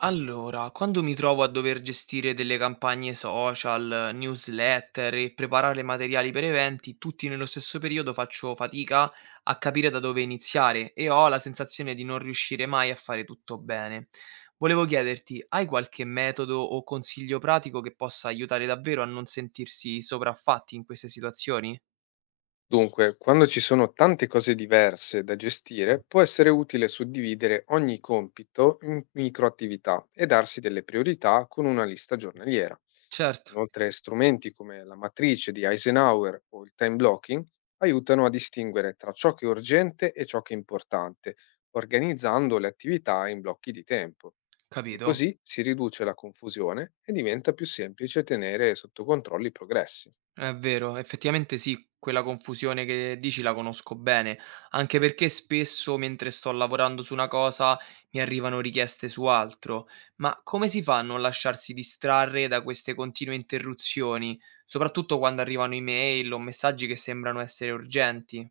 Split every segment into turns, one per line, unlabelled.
Allora, quando mi trovo a dover gestire delle campagne social, newsletter e preparare materiali per eventi, tutti nello stesso periodo faccio fatica a capire da dove iniziare e ho la sensazione di non riuscire mai a fare tutto bene. Volevo chiederti, hai qualche metodo o consiglio pratico che possa aiutare davvero a non sentirsi sopraffatti in queste situazioni?
Dunque, quando ci sono tante cose diverse da gestire, può essere utile suddividere ogni compito in microattività e darsi delle priorità con una lista giornaliera.
Certo.
Inoltre, strumenti come la matrice di Eisenhower o il time blocking aiutano a distinguere tra ciò che è urgente e ciò che è importante, organizzando le attività in blocchi di tempo. E
Capito?
così si riduce la confusione e diventa più semplice tenere sotto controllo i progressi.
È vero, effettivamente sì, quella confusione che dici la conosco bene, anche perché spesso mentre sto lavorando su una cosa mi arrivano richieste su altro, ma come si fa a non lasciarsi distrarre da queste continue interruzioni, soprattutto quando arrivano email o messaggi che sembrano essere urgenti?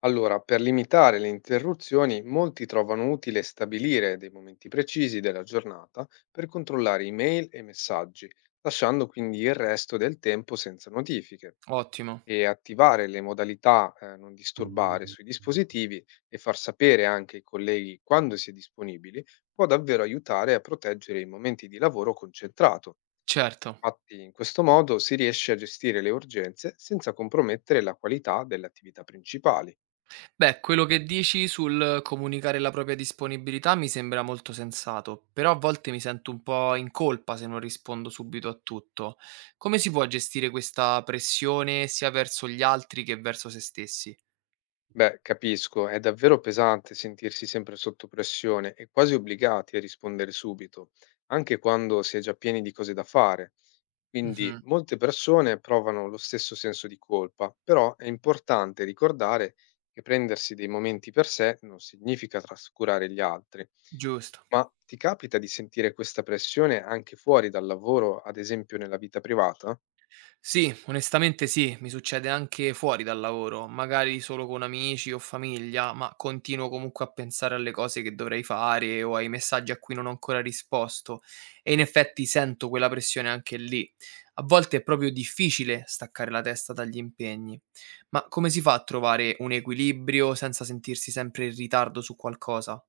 Allora, per limitare le interruzioni, molti trovano utile stabilire dei momenti precisi della giornata per controllare email e messaggi, lasciando quindi il resto del tempo senza notifiche.
Ottimo,
E attivare le modalità non disturbare sui dispositivi e far sapere anche ai colleghi quando si è disponibili può davvero aiutare a proteggere i momenti di lavoro concentrato.
certo.
Infatti, in questo modo si riesce a gestire le urgenze senza compromettere la qualità delle attività principali.
Beh, quello che dici sul comunicare la propria disponibilità mi sembra molto sensato, però a volte mi sento un po' in colpa se non rispondo subito a tutto. Come si può gestire questa pressione sia verso gli altri che verso se stessi?
Beh, capisco, è davvero pesante sentirsi sempre sotto pressione e quasi obbligati a rispondere subito, anche quando si è già pieni di cose da fare. Quindi
Mhm,
molte persone provano lo stesso senso di colpa, però è importante ricordare che prendersi dei momenti per sé non significa trascurare gli altri.
giusto.
Ma ti capita di sentire questa pressione anche fuori dal lavoro, ad esempio nella vita privata?
Sì, onestamente sì, mi succede anche fuori dal lavoro, magari solo con amici o famiglia, ma continuo comunque a pensare alle cose che dovrei fare o ai messaggi a cui non ho ancora risposto e in effetti sento quella pressione anche lì. A volte è proprio difficile staccare la testa dagli impegni, ma come si fa a trovare un equilibrio senza sentirsi sempre in ritardo su qualcosa?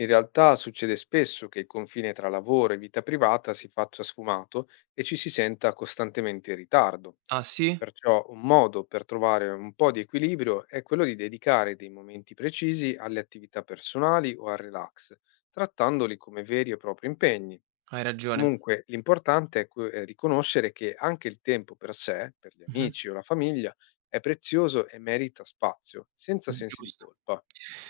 In realtà succede spesso che il confine tra lavoro e vita privata si faccia sfumato e ci si senta costantemente in ritardo.
Ah sì?
Perciò un modo per trovare un po' di equilibrio è quello di dedicare dei momenti precisi alle attività personali o al relax, trattandoli come veri e propri impegni.
Hai ragione.
Comunque l'importante è è riconoscere che anche il tempo per sé, per gli
Mhm,
amici o la famiglia, è prezioso e merita spazio, senza sensi di
giusto.
colpa.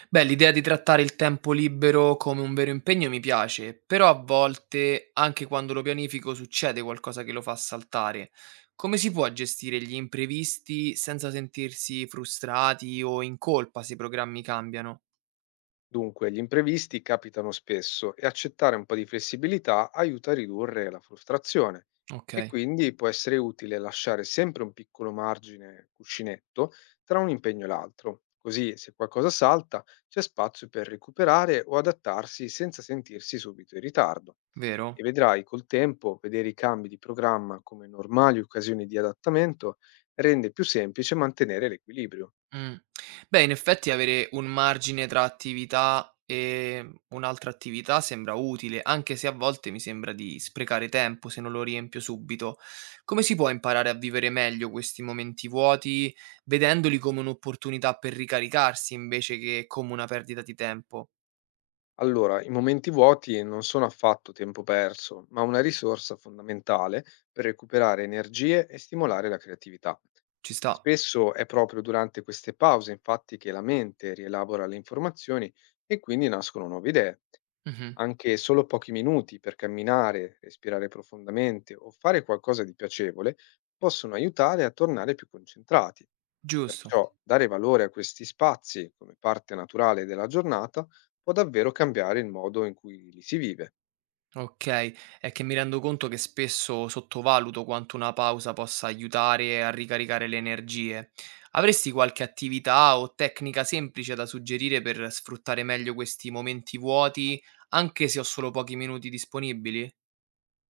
Beh, l'idea di trattare il tempo libero come un vero impegno mi piace, però a volte, anche quando lo pianifico, succede qualcosa che lo fa saltare. Come si può gestire gli imprevisti senza sentirsi frustrati o in colpa se i programmi cambiano?
Dunque, gli imprevisti capitano spesso e accettare un po' di flessibilità aiuta a ridurre la frustrazione
Ok,
e quindi può essere utile lasciare sempre un piccolo margine cuscinetto tra un impegno e l'altro, così se qualcosa salta c'è spazio per recuperare o adattarsi senza sentirsi subito in ritardo.
vero?
E vedrai col tempo vedere i cambi di programma come normali occasioni di adattamento rende più semplice mantenere l'equilibrio.
Mh. Beh, in effetti avere un margine tra attività e un'altra attività sembra utile, anche se a volte mi sembra di sprecare tempo se non lo riempio subito. Come si può imparare a vivere meglio questi momenti vuoti, vedendoli come un'opportunità per ricaricarsi invece che come una perdita di tempo?
Allora, i momenti vuoti non sono affatto tempo perso, ma una risorsa fondamentale per recuperare energie e stimolare la creatività.
Ci sta.
Spesso è proprio durante queste pause, infatti, che la mente rielabora le informazioni e quindi nascono nuove idee.
Mh-mh.
Anche solo pochi minuti per camminare, respirare profondamente o fare qualcosa di piacevole possono aiutare a tornare più concentrati.
Giusto.
Perciò dare valore a questi spazi come parte naturale della giornata può davvero cambiare il modo in cui li si vive.
Okay, è che mi rendo conto che spesso sottovaluto quanto una pausa possa aiutare a ricaricare le energie. Avresti qualche attività o tecnica semplice da suggerire per sfruttare meglio questi momenti vuoti, anche se ho solo pochi minuti disponibili?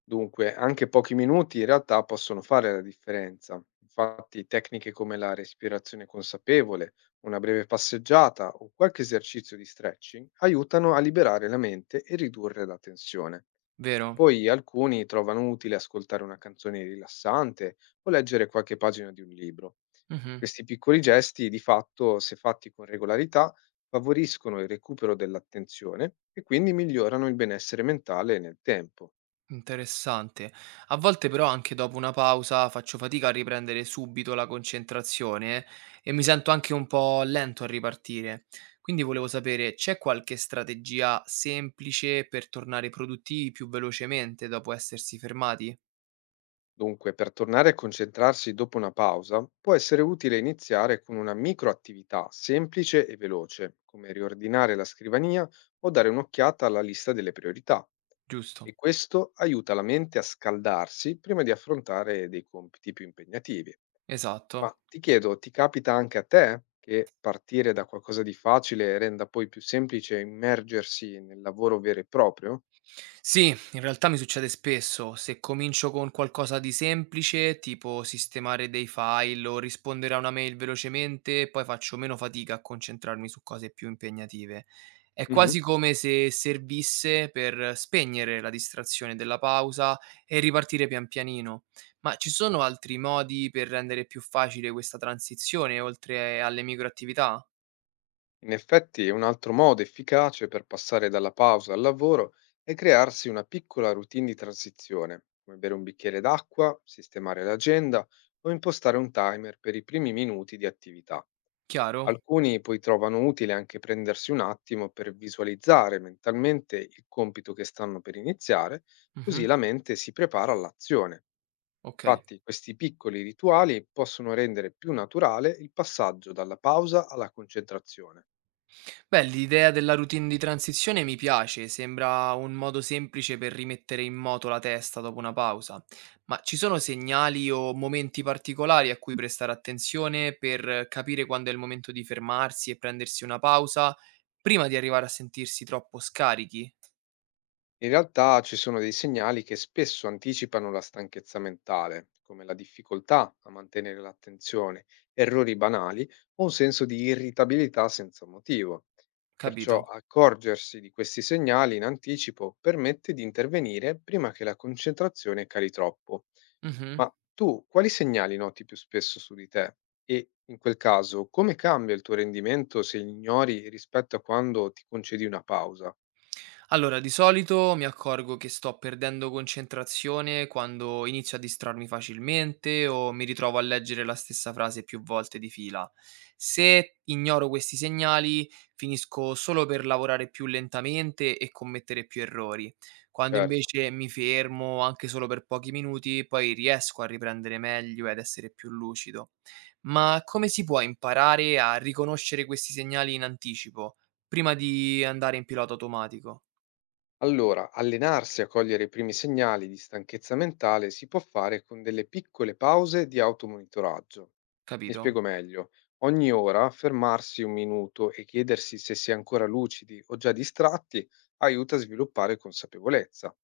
Dunque, anche pochi minuti in realtà possono fare la differenza. Infatti, tecniche come la respirazione consapevole, una breve passeggiata o qualche esercizio di stretching aiutano a liberare la mente e ridurre la tensione.
Vero?
Poi alcuni trovano utile ascoltare una canzone rilassante o leggere qualche pagina di un libro.
Mh-mh.
Questi piccoli gesti, di fatto, se fatti con regolarità, favoriscono il recupero dell'attenzione e quindi migliorano il benessere mentale nel tempo.
Interessante. A volte però anche dopo una pausa faccio fatica a riprendere subito la concentrazione e mi sento anche un po' lento a ripartire. Quindi volevo sapere, c'è qualche strategia semplice per tornare produttivi più velocemente dopo essersi fermati?
Dunque, per tornare a concentrarsi dopo una pausa, può essere utile iniziare con una microattività semplice e veloce, come riordinare la scrivania o dare un'occhiata alla lista delle priorità. E
Giusto,
questo aiuta la mente a scaldarsi prima di affrontare dei compiti più impegnativi.
esatto.
Ma ti chiedo, ti capita anche a te che partire da qualcosa di facile renda poi più semplice immergersi nel lavoro vero e proprio?
Sì, in realtà mi succede spesso. Se comincio con qualcosa di semplice, tipo sistemare dei file o rispondere a una mail velocemente, poi faccio meno fatica a concentrarmi su cose più impegnative. È
Mhm.
quasi come se servisse per spegnere la distrazione della pausa e ripartire pian pianino. Ma ci sono altri modi per rendere più facile questa transizione, oltre alle microattività?
In effetti, un altro modo efficace per passare dalla pausa al lavoro è crearsi una piccola routine di transizione, come bere un bicchiere d'acqua, sistemare l'agenda o impostare un timer per i primi minuti di attività.
Chiaro?
Alcuni poi trovano utile anche prendersi un attimo per visualizzare mentalmente il compito che stanno per iniziare, così
Mhm,
la mente si prepara all'azione.
ok.
Infatti questi piccoli rituali possono rendere più naturale il passaggio dalla pausa alla concentrazione.
Beh, l'idea della routine di transizione mi piace, sembra un modo semplice per rimettere in moto la testa dopo una pausa, ma ci sono segnali o momenti particolari a cui prestare attenzione per capire quando è il momento di fermarsi e prendersi una pausa prima di arrivare a sentirsi troppo scarichi?
In realtà ci sono dei segnali che spesso anticipano la stanchezza mentale, come la difficoltà a mantenere l'attenzione, errori banali o un senso di irritabilità senza motivo. Perciò
Capito?
accorgersi di questi segnali in anticipo permette di intervenire prima che la concentrazione cali troppo.
Mhm.
Ma tu quali segnali noti più spesso su di te? E in quel caso, come cambia il tuo rendimento se li ignori rispetto a quando ti concedi una pausa?
Allora, di solito mi accorgo che sto perdendo concentrazione quando inizio a distrarmi facilmente o mi ritrovo a leggere la stessa frase più volte di fila. Se ignoro questi segnali, finisco solo per lavorare più lentamente e commettere più errori. Quando
Certo.
invece mi fermo, anche solo per pochi minuti, poi riesco a riprendere meglio ed essere più lucido. Ma come si può imparare a riconoscere questi segnali in anticipo, prima di andare in pilota automatico?
Allora, allenarsi a cogliere i primi segnali di stanchezza mentale si può fare con delle piccole pause di automonitoraggio. Mi
Capito?
spiego meglio. Ogni ora fermarsi un minuto e chiedersi se si è ancora lucidi o già distratti aiuta a sviluppare consapevolezza.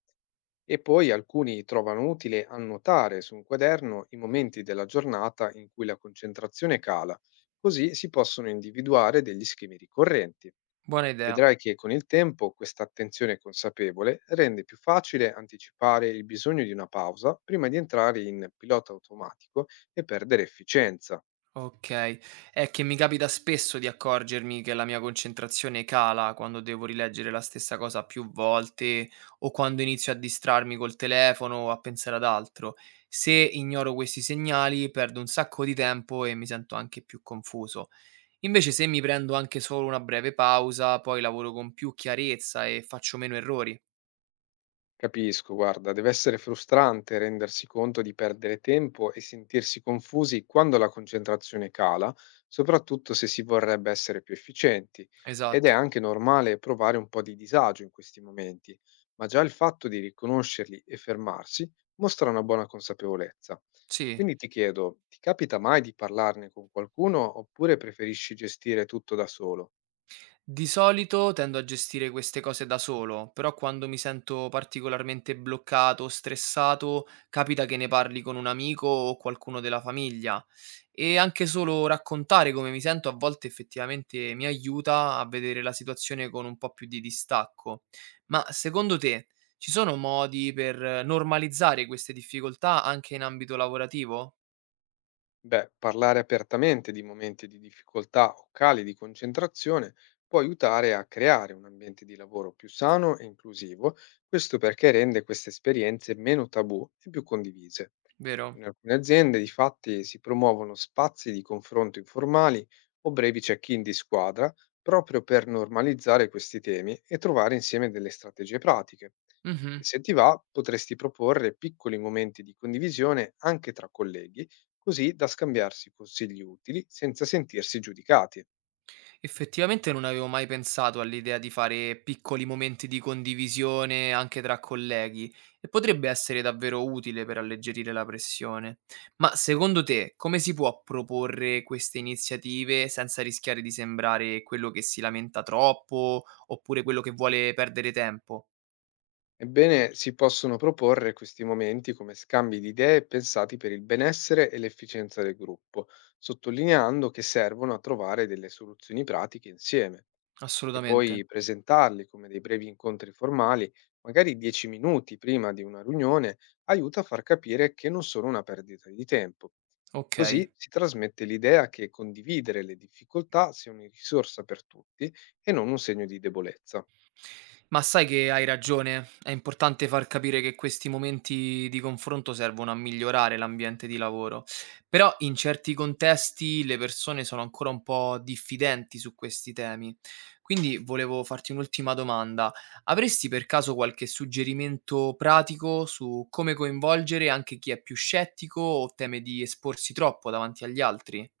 E poi alcuni trovano utile annotare su un quaderno i momenti della giornata in cui la concentrazione cala, così si possono individuare degli schemi ricorrenti.
Buona idea.
Vedrai che con il tempo questa attenzione consapevole rende più facile anticipare il bisogno di una pausa prima di entrare in pilota automatico e perdere efficienza.
Okay. È che mi capita spesso di accorgermi che la mia concentrazione cala quando devo rileggere la stessa cosa più volte o quando inizio a distrarmi col telefono o a pensare ad altro. Se ignoro questi segnali, perdo un sacco di tempo e mi sento anche più confuso. Invece, se mi prendo anche solo una breve pausa, poi lavoro con più chiarezza e faccio meno errori.
Capisco, guarda, deve essere frustrante rendersi conto di perdere tempo e sentirsi confusi quando la concentrazione cala, soprattutto se si vorrebbe essere più efficienti. Ed è
Esatto.
anche normale provare un po' di disagio in questi momenti, ma già il fatto di riconoscerli e fermarsi mostra una buona consapevolezza.
Sì.
Quindi ti chiedo, ti capita mai di parlarne con qualcuno oppure preferisci gestire tutto da solo?
Di solito tendo a gestire queste cose da solo, però quando mi sento particolarmente bloccato o stressato, capita che ne parli con un amico o qualcuno della famiglia. E anche solo raccontare come mi sento a volte effettivamente mi aiuta a vedere la situazione con un po' più di distacco. Ma secondo te ci sono modi per normalizzare queste difficoltà anche in ambito lavorativo?
Beh, parlare apertamente di momenti di difficoltà o cali di concentrazione può aiutare a creare un ambiente di lavoro più sano e inclusivo, questo perché rende queste esperienze meno tabù e più condivise.
Vero?
In alcune aziende, difatti, si promuovono spazi di confronto informali o brevi check-in di squadra proprio per normalizzare questi temi e trovare insieme delle strategie pratiche. E
Mhm.
se ti va, potresti proporre piccoli momenti di condivisione anche tra colleghi così da scambiarsi consigli utili senza sentirsi giudicati.
Effettivamente non avevo mai pensato all'idea di fare piccoli momenti di condivisione anche tra colleghi e potrebbe essere davvero utile per alleggerire la pressione. Ma secondo te come si può proporre queste iniziative senza rischiare di sembrare quello che si lamenta troppo oppure quello che vuole perdere tempo?
Ebbene, si possono proporre questi momenti come scambi di idee pensati per il benessere e l'efficienza del gruppo, sottolineando che servono a trovare delle soluzioni pratiche insieme. E
Assolutamente.
poi presentarli come dei brevi incontri formali, magari 10 minuti prima di una riunione, aiuta a far capire che non sono una perdita di tempo.
Ok.
Così si trasmette l'idea che condividere le difficoltà sia una risorsa per tutti e non un segno di debolezza.
Ma sai che hai ragione, è importante far capire che questi momenti di confronto servono a migliorare l'ambiente di lavoro, però in certi contesti le persone sono ancora un po' diffidenti su questi temi. Quindi volevo farti un'ultima domanda. Avresti per caso qualche suggerimento pratico su come coinvolgere anche chi è più scettico o teme di esporsi troppo davanti agli altri?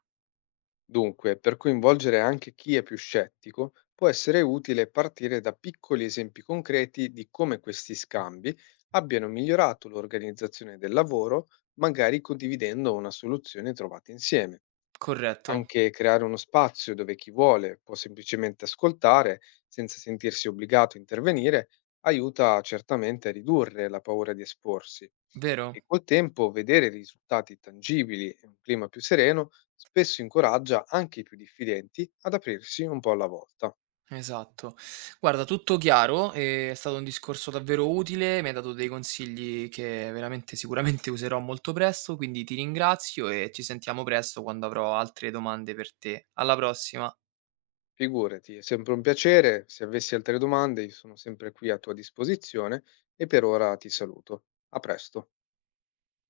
Dunque, per coinvolgere anche chi è più scettico, può essere utile partire da piccoli esempi concreti di come questi scambi abbiano migliorato l'organizzazione del lavoro, magari condividendo una soluzione trovata insieme.
Corretto,
Anche creare uno spazio dove chi vuole può semplicemente ascoltare senza sentirsi obbligato a intervenire aiuta certamente a ridurre la paura di esporsi
vero?
e col tempo vedere risultati tangibili e un clima più sereno spesso incoraggia anche i più diffidenti ad aprirsi un po' alla volta.
Esatto. Guarda, tutto chiaro, è stato un discorso davvero utile, mi hai dato dei consigli che veramente sicuramente userò molto presto, quindi ti ringrazio e ci sentiamo presto quando avrò altre domande per te. Alla prossima.
Figurati, è sempre un piacere, se avessi altre domande io sono sempre qui a tua disposizione e per ora ti saluto. A presto.